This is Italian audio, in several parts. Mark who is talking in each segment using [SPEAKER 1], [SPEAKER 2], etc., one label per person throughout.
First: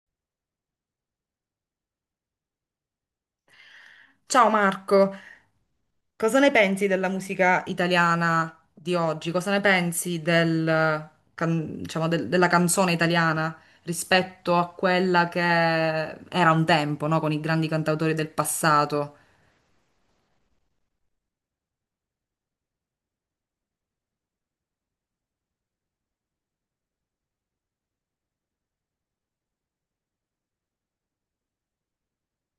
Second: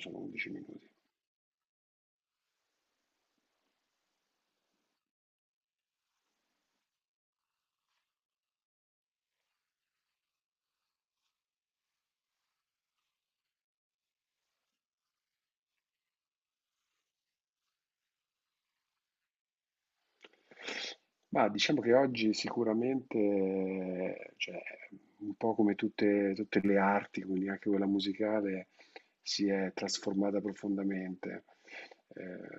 [SPEAKER 1] Sono 11 minuti.
[SPEAKER 2] Ciao Marco, cosa ne pensi della musica italiana di oggi? Cosa ne pensi del, della canzone italiana rispetto a quella che era un tempo, no? Con i grandi cantautori del passato?
[SPEAKER 1] Ma diciamo che oggi sicuramente, cioè, un po' come tutte le arti, quindi anche quella musicale, si è trasformata profondamente.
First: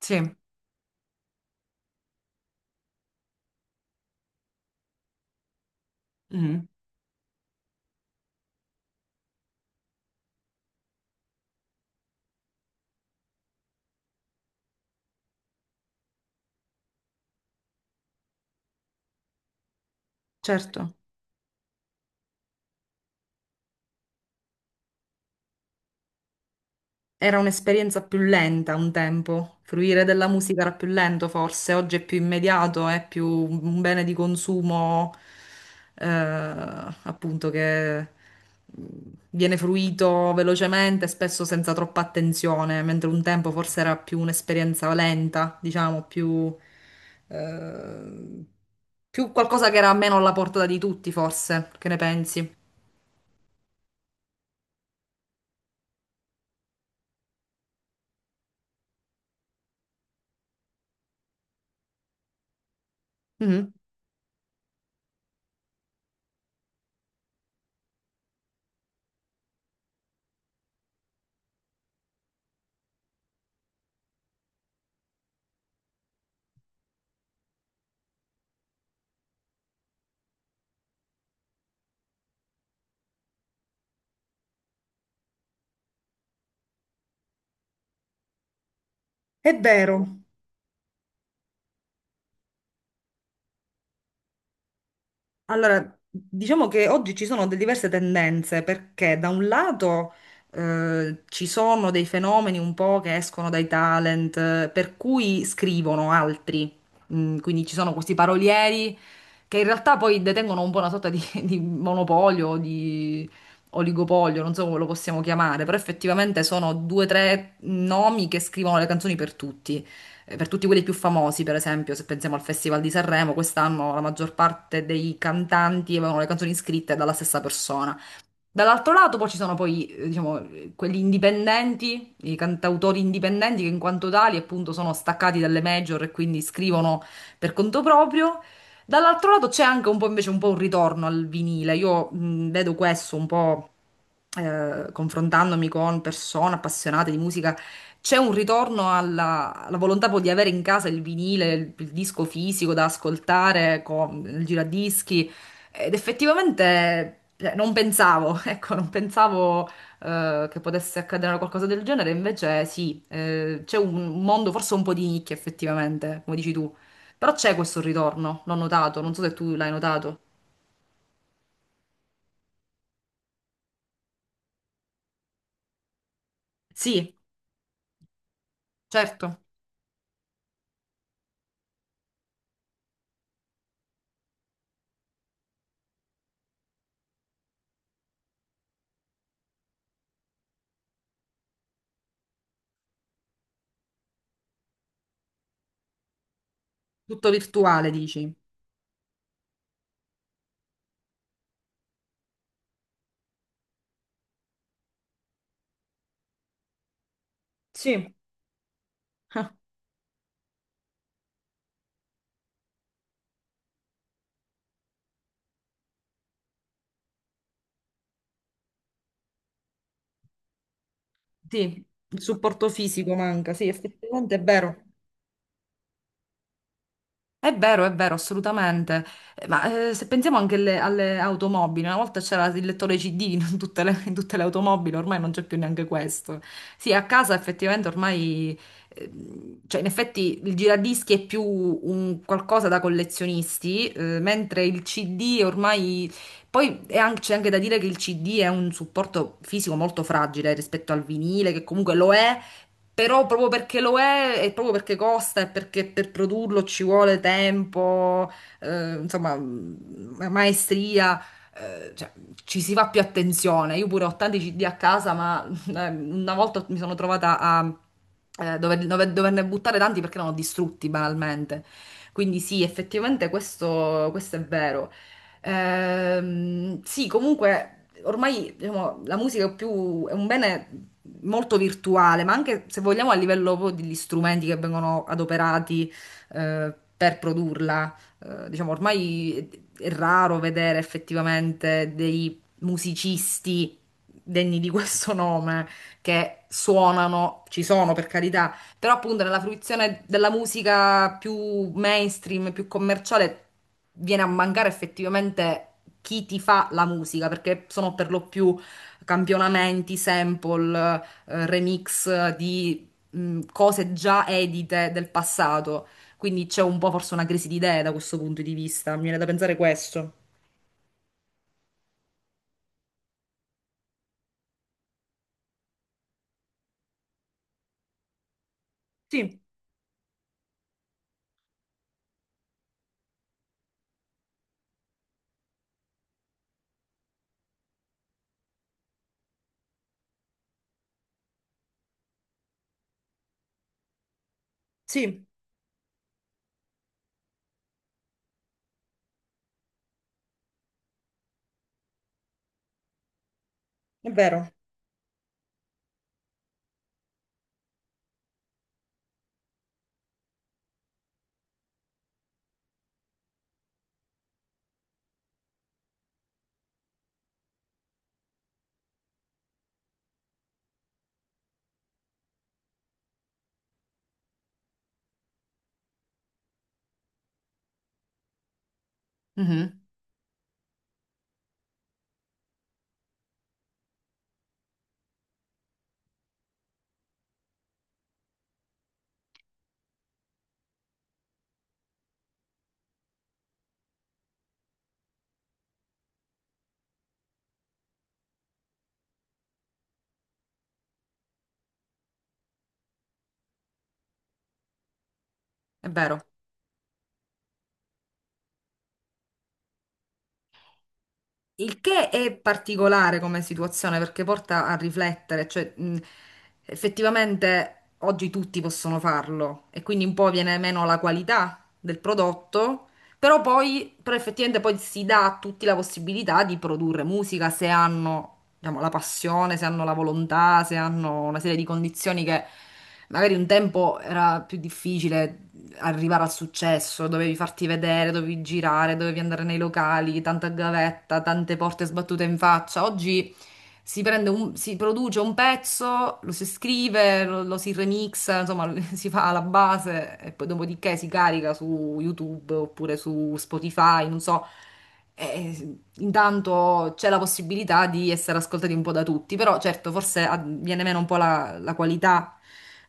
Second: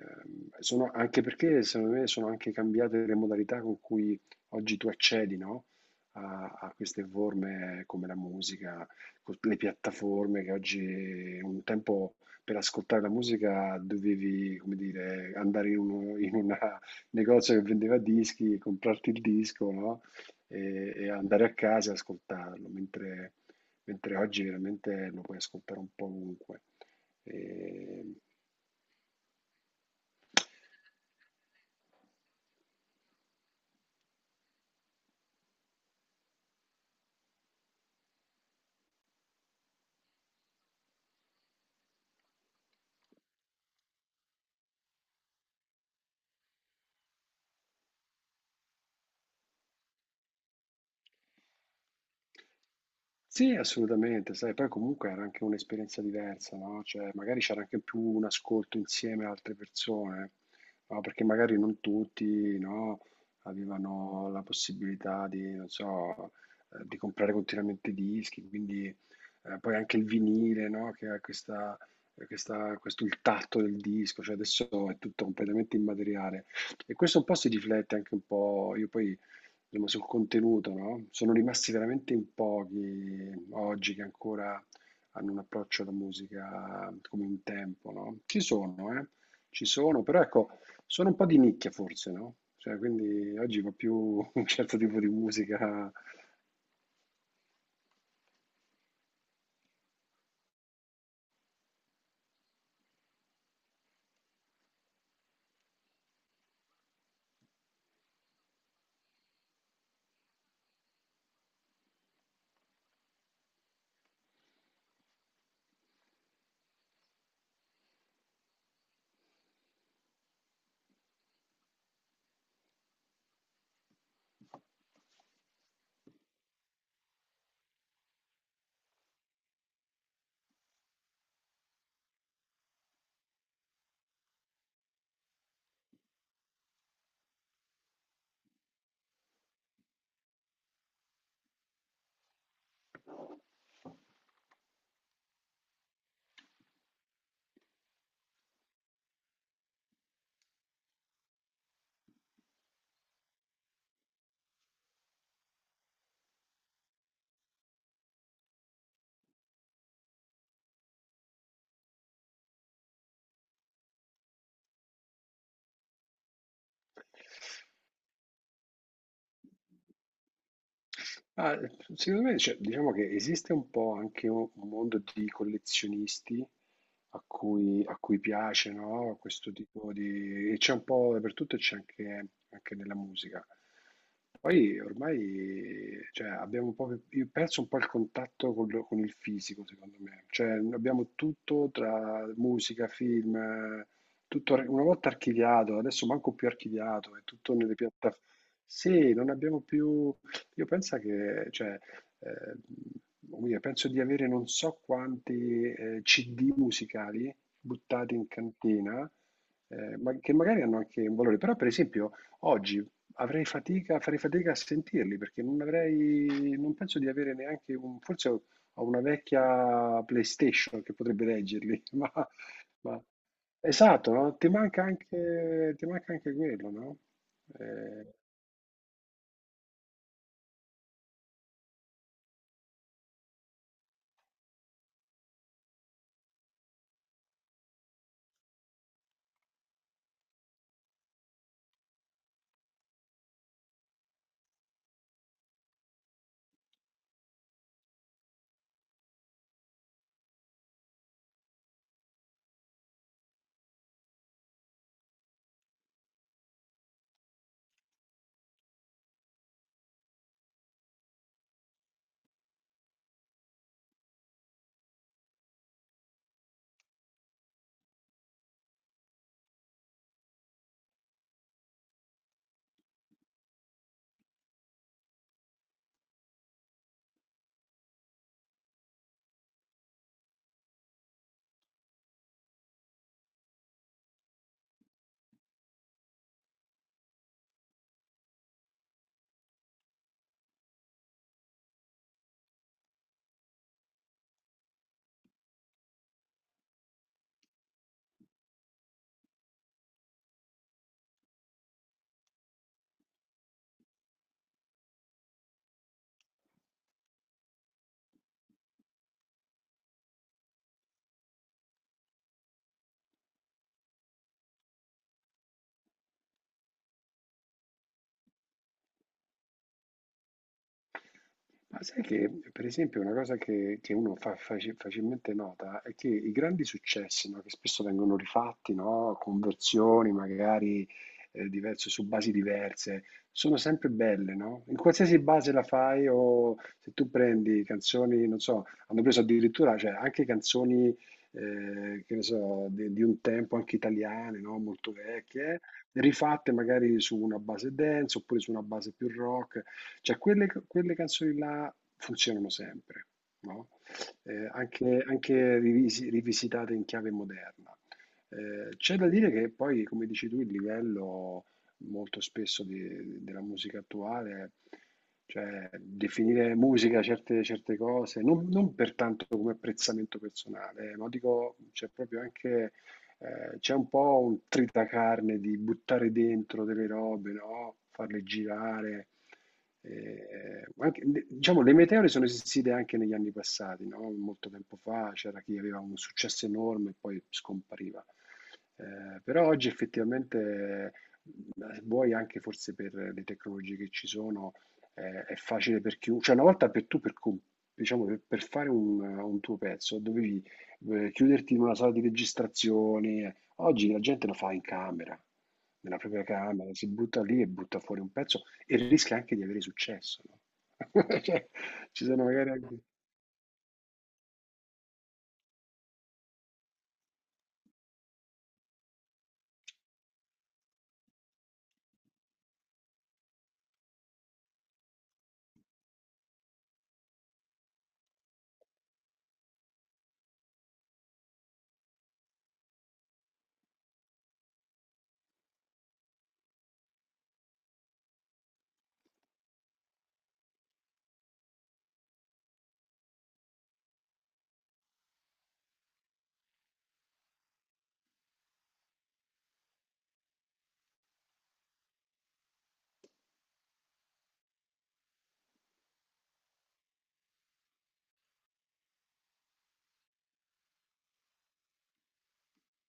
[SPEAKER 2] Sì.
[SPEAKER 1] sono- Anche perché, secondo me, sono anche cambiate le modalità con cui oggi tu accedi, no? A,
[SPEAKER 2] Mhm.
[SPEAKER 1] a queste forme come la musica, le piattaforme che oggi un tempo per ascoltare la musica dovevi, come dire, in una negozio che vendeva dischi, comprarti il disco, no? E,
[SPEAKER 2] Certo.
[SPEAKER 1] e andare a casa e ascoltarlo, mentre oggi veramente lo puoi ascoltare un po' ovunque.
[SPEAKER 2] Era un'esperienza
[SPEAKER 1] E,
[SPEAKER 2] più lenta un tempo, fruire della musica era più lento forse, oggi è più immediato, è più un bene di consumo appunto che mm, viene fruito velocemente, spesso senza troppa attenzione, mentre un tempo forse era più un'esperienza lenta, diciamo, più, eh, più qualcosa che era meno alla portata di tutti forse, che ne pensi?
[SPEAKER 1] Sì, assolutamente, sai, poi comunque era anche un'esperienza diversa, no, cioè magari c'era anche più un ascolto insieme a altre persone, no, perché magari non tutti, no,
[SPEAKER 2] Mhm.
[SPEAKER 1] avevano la possibilità di, non so, di comprare continuamente dischi, quindi poi anche il vinile, no, che ha questo il tatto del disco, cioè adesso è tutto completamente immateriale. E questo un po' si riflette anche un po', io poi insomma, sul contenuto, no? Sono rimasti veramente in pochi oggi che ancora hanno un approccio alla musica come un tempo, no? Ci sono, eh?
[SPEAKER 2] È
[SPEAKER 1] Ci sono,
[SPEAKER 2] vero.
[SPEAKER 1] però ecco, sono un po' di nicchia forse, no? Cioè, quindi oggi va più un certo tipo di musica.
[SPEAKER 2] Allora, diciamo che oggi ci sono diverse tendenze perché da un lato ci sono dei fenomeni un po' che escono dai talent, per cui scrivono altri. Quindi ci sono questi parolieri che in realtà poi detengono un po' una sorta di monopolio, o di oligopolio, non so come lo possiamo chiamare, però effettivamente sono due o tre nomi che scrivono le canzoni per tutti. Per tutti quelli più famosi, per esempio, se pensiamo al Festival di Sanremo, quest'anno la maggior parte dei cantanti avevano le canzoni scritte dalla stessa persona. Dall'altro lato poi ci sono poi, diciamo, quelli indipendenti, i cantautori indipendenti che in quanto tali appunto sono staccati dalle major e quindi scrivono per conto proprio. Dall'altro lato c'è anche un po' invece un po' un ritorno al vinile. Io vedo questo un po' confrontandomi con persone appassionate di musica, c'è un ritorno alla, alla volontà poi di avere in casa il vinile, il disco fisico da ascoltare con il giradischi. Ed effettivamente cioè, non pensavo, ecco, non pensavo che potesse accadere una qualcosa del genere, invece sì, c'è un mondo forse un po' di nicchia effettivamente, come dici tu. Però c'è questo ritorno, l'ho notato, non so se tu l'hai notato.
[SPEAKER 1] Ah, ehm, Secondo me, cioè, diciamo che esiste un po' anche un mondo di collezionisti
[SPEAKER 2] Sì,
[SPEAKER 1] a cui piace, no?
[SPEAKER 2] certo,
[SPEAKER 1] Questo tipo di e c'è un po' dappertutto e c'è anche, anche nella musica. Poi ormai, cioè, abbiamo un po', io perso un po' il contatto con, con il fisico, secondo me. Cioè, abbiamo tutto tra musica, film, tutto una volta archiviato, adesso manco più archiviato, è
[SPEAKER 2] tutto
[SPEAKER 1] tutto nelle
[SPEAKER 2] virtuale
[SPEAKER 1] piattaforme.
[SPEAKER 2] dici.
[SPEAKER 1] Sì, non abbiamo più Io pensa che, cioè, ehm, come dire, penso di avere non so quanti CD musicali
[SPEAKER 2] Sì.
[SPEAKER 1] buttati in cantina, ma che magari hanno anche un valore, però per esempio oggi farei fatica a sentirli perché non avrei, non penso di avere neanche un, forse ho una vecchia PlayStation che potrebbe
[SPEAKER 2] Sì,
[SPEAKER 1] leggerli,
[SPEAKER 2] il supporto
[SPEAKER 1] ma-
[SPEAKER 2] fisico manca, sì,
[SPEAKER 1] esatto,
[SPEAKER 2] effettivamente
[SPEAKER 1] no?
[SPEAKER 2] è vero.
[SPEAKER 1] Ti manca anche quello, no?
[SPEAKER 2] È vero, è vero,
[SPEAKER 1] Eh,
[SPEAKER 2] assolutamente. Ma se pensiamo anche alle, alle automobili, una volta c'era il lettore CD in tutte le automobili, ormai non c'è più neanche questo. Sì, a casa effettivamente ormai, cioè in effetti il giradischi è più un qualcosa da collezionisti, mentre il CD ormai... C'è anche da dire che il CD è un supporto fisico molto fragile rispetto al vinile, che comunque lo è, però proprio perché lo è, e proprio perché costa, e perché per produrlo ci vuole tempo, insomma, maestria, eh, cioè, ci si fa più attenzione. Io pure ho tanti CD a casa, ma una volta mi sono trovata a doverne buttare tanti perché erano distrutti banalmente. Quindi sì, effettivamente questo, questo è vero. Sì, comunque ormai diciamo, la musica è più, è un bene molto virtuale, ma anche se vogliamo a livello proprio degli strumenti che vengono adoperati per produrla. Diciamo, ormai è raro vedere effettivamente dei musicisti degni di questo nome che suonano, ci sono per carità, però appunto nella fruizione della musica più mainstream, più commerciale, viene a mancare effettivamente chi ti fa la musica, perché sono per lo più campionamenti, sample, remix di cose già edite del passato. Quindi c'è un po' forse una crisi di idee da questo punto di vista. Mi viene da pensare questo.
[SPEAKER 1] Ma sai che, per esempio, una cosa che, uno fa facilmente nota è che i grandi successi, no, che spesso vengono rifatti, no,
[SPEAKER 2] Sì,
[SPEAKER 1] con versioni magari diverse, su basi diverse, sono sempre belle, no? In qualsiasi base la fai o se tu prendi canzoni, non so, hanno preso addirittura, cioè, anche canzoni, che ne so, di un tempo, anche italiane, no, molto
[SPEAKER 2] sì,
[SPEAKER 1] vecchie, rifatte magari su una base dance oppure su una base più rock. Cioè quelle canzoni là funzionano sempre, no?
[SPEAKER 2] è vero.
[SPEAKER 1] Anche, anche rivisitate in chiave moderna. C'è da dire che poi, come dici tu, il livello molto spesso della musica attuale, cioè definire musica certe cose, non per tanto come apprezzamento personale, ma dico, c'è proprio anche c'è un po' un tritacarne di buttare dentro delle robe, no? Farle girare.
[SPEAKER 2] Mhm,
[SPEAKER 1] Eh, anche- diciamo, le meteore sono esistite anche negli anni passati, no? Molto tempo fa c'era chi aveva un successo enorme e poi scompariva. Però oggi effettivamente, vuoi anche forse per le tecnologie che ci sono, è facile per chiunque. Cioè, una volta per tu, per, com- diciamo, per fare un tuo pezzo, dovevi chiuderti in una sala di registrazione. Oggi la gente lo fa in camera,
[SPEAKER 2] è
[SPEAKER 1] nella
[SPEAKER 2] vero.
[SPEAKER 1] propria camera, si butta lì e butta fuori un pezzo e rischia anche di avere successo, no? Cioè,
[SPEAKER 2] Il
[SPEAKER 1] ci
[SPEAKER 2] che
[SPEAKER 1] sono
[SPEAKER 2] è
[SPEAKER 1] magari anche
[SPEAKER 2] particolare come situazione perché porta a riflettere, cioè effettivamente oggi tutti possono farlo e quindi un po' viene meno la qualità del prodotto, però poi però effettivamente poi si dà a tutti la possibilità di produrre musica se hanno, diciamo, la passione, se hanno la volontà, se hanno una serie di condizioni che magari un tempo era più difficile arrivare al successo, dovevi farti vedere, dovevi girare, dovevi andare nei locali, tanta gavetta, tante porte sbattute in faccia. Oggi si produce un pezzo, lo si scrive, lo si remixa, insomma, si fa alla base e poi dopodiché si carica su YouTube oppure su Spotify, non so. E intanto c'è la possibilità di essere ascoltati un po' da tutti, però certo forse viene meno un po' la qualità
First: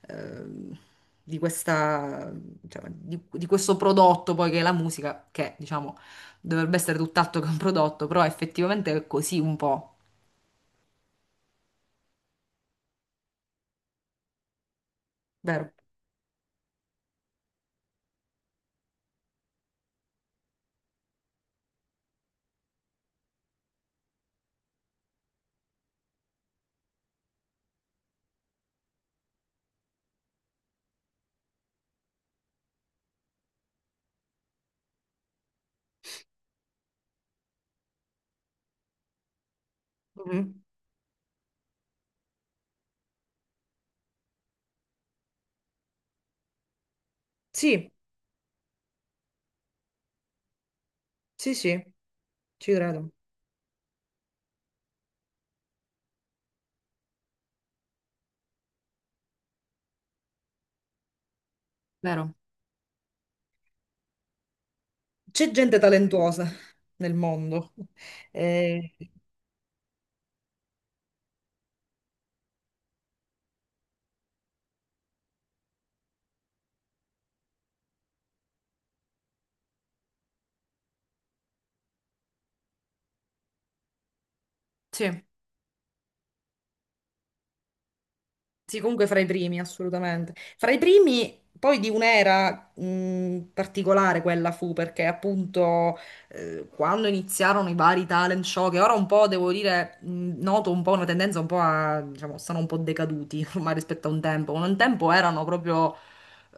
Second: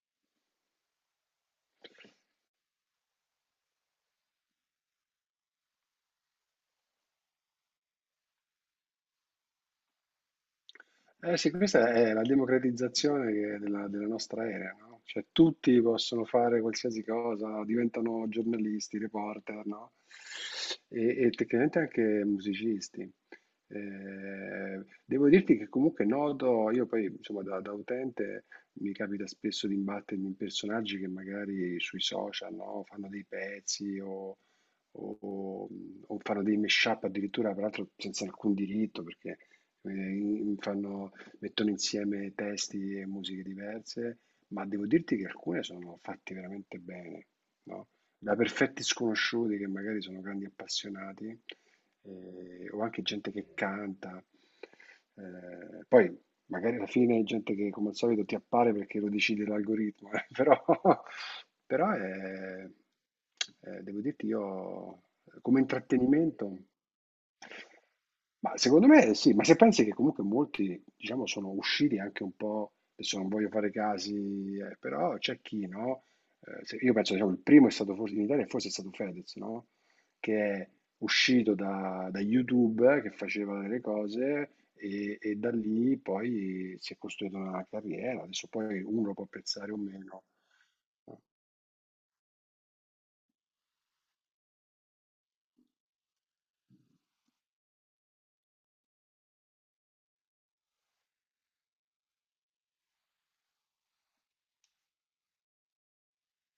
[SPEAKER 2] ehm, di questa, cioè, di questo prodotto poi che è la musica, che diciamo dovrebbe essere tutt'altro che un prodotto, però effettivamente è così un po',
[SPEAKER 1] Eh sì, questa è la democratizzazione della, della nostra era, no? Cioè
[SPEAKER 2] vero?
[SPEAKER 1] tutti possono fare qualsiasi cosa, diventano giornalisti, reporter, no? E tecnicamente anche musicisti. Devo dirti che comunque noto, io poi insomma da, da utente mi capita spesso di imbattermi in personaggi che magari sui social, no? Fanno dei pezzi o- o- o fanno dei mashup addirittura, peraltro senza alcun diritto, perché eh,
[SPEAKER 2] Mhm.
[SPEAKER 1] fanno- mettono insieme testi e musiche diverse, ma devo dirti che alcune sono fatte veramente bene, no?
[SPEAKER 2] Sì,
[SPEAKER 1] Da perfetti sconosciuti che magari sono grandi appassionati,
[SPEAKER 2] sì, sì, ci
[SPEAKER 1] o anche
[SPEAKER 2] credo.
[SPEAKER 1] gente che canta. Poi Magari alla fine è gente che come al solito ti appare perché lo decide l'algoritmo, però
[SPEAKER 2] Vero?
[SPEAKER 1] è, devo dirti io,
[SPEAKER 2] C'è
[SPEAKER 1] come
[SPEAKER 2] gente talentuosa
[SPEAKER 1] intrattenimento,
[SPEAKER 2] nel mondo.
[SPEAKER 1] ma secondo
[SPEAKER 2] Eh,
[SPEAKER 1] me sì, ma se pensi che comunque molti, diciamo, sono usciti anche un po', adesso non voglio fare casi, però c'è chi, no? Io penso, diciamo, il primo è stato forse in Italia, forse è stato Fedez, no? Che è uscito da YouTube, che faceva delle cose
[SPEAKER 2] Sì.
[SPEAKER 1] e da lì poi si è costruita una carriera. Adesso
[SPEAKER 2] Sì,
[SPEAKER 1] poi
[SPEAKER 2] comunque
[SPEAKER 1] uno
[SPEAKER 2] fra
[SPEAKER 1] può
[SPEAKER 2] i primi,
[SPEAKER 1] apprezzare o meno.
[SPEAKER 2] assolutamente. Fra i primi, poi di un'era particolare quella fu, perché appunto quando iniziarono i vari talent show, che ora un po', devo dire, noto un po' una tendenza un po' a, diciamo, stanno un po' decaduti ormai rispetto a un tempo. Un tempo erano proprio,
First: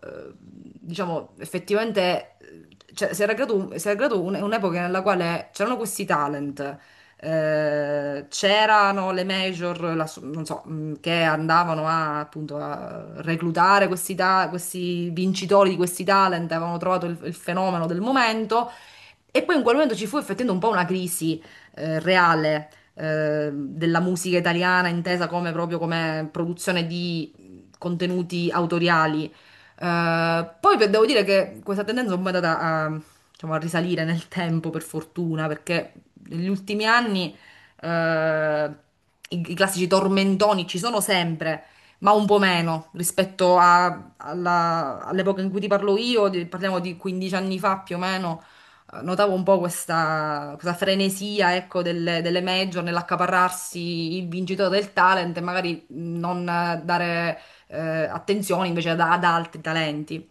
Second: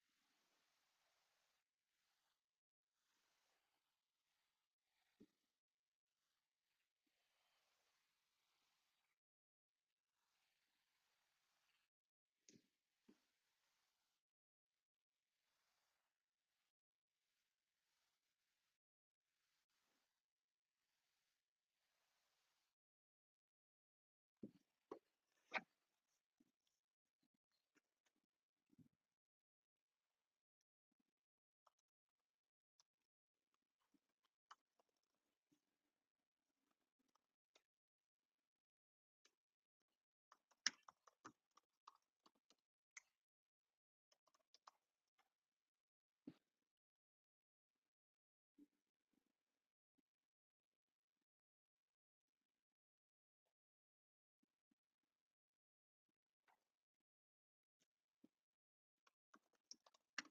[SPEAKER 2] diciamo, effettivamente, si era creato, si era creato un'epoca nella quale c'erano questi talent c'erano le major, non so, che andavano a, appunto a reclutare questi vincitori di questi talent, avevano trovato il fenomeno del momento e poi in quel momento ci fu effettivamente un po' una crisi reale della musica italiana, intesa come proprio come produzione di contenuti autoriali. Poi beh, devo dire che questa tendenza è un po' è andata a, diciamo, a risalire nel tempo, per fortuna, perché negli ultimi anni eh, i, i classici tormentoni ci sono sempre, ma un po' meno rispetto all'epoca in cui ti parlo io, parliamo di 15 anni fa più o meno notavo un po' questa frenesia, ecco, delle, delle major nell'accaparrarsi il vincitore del talent e magari non dare attenzione invece ad, ad altri talenti.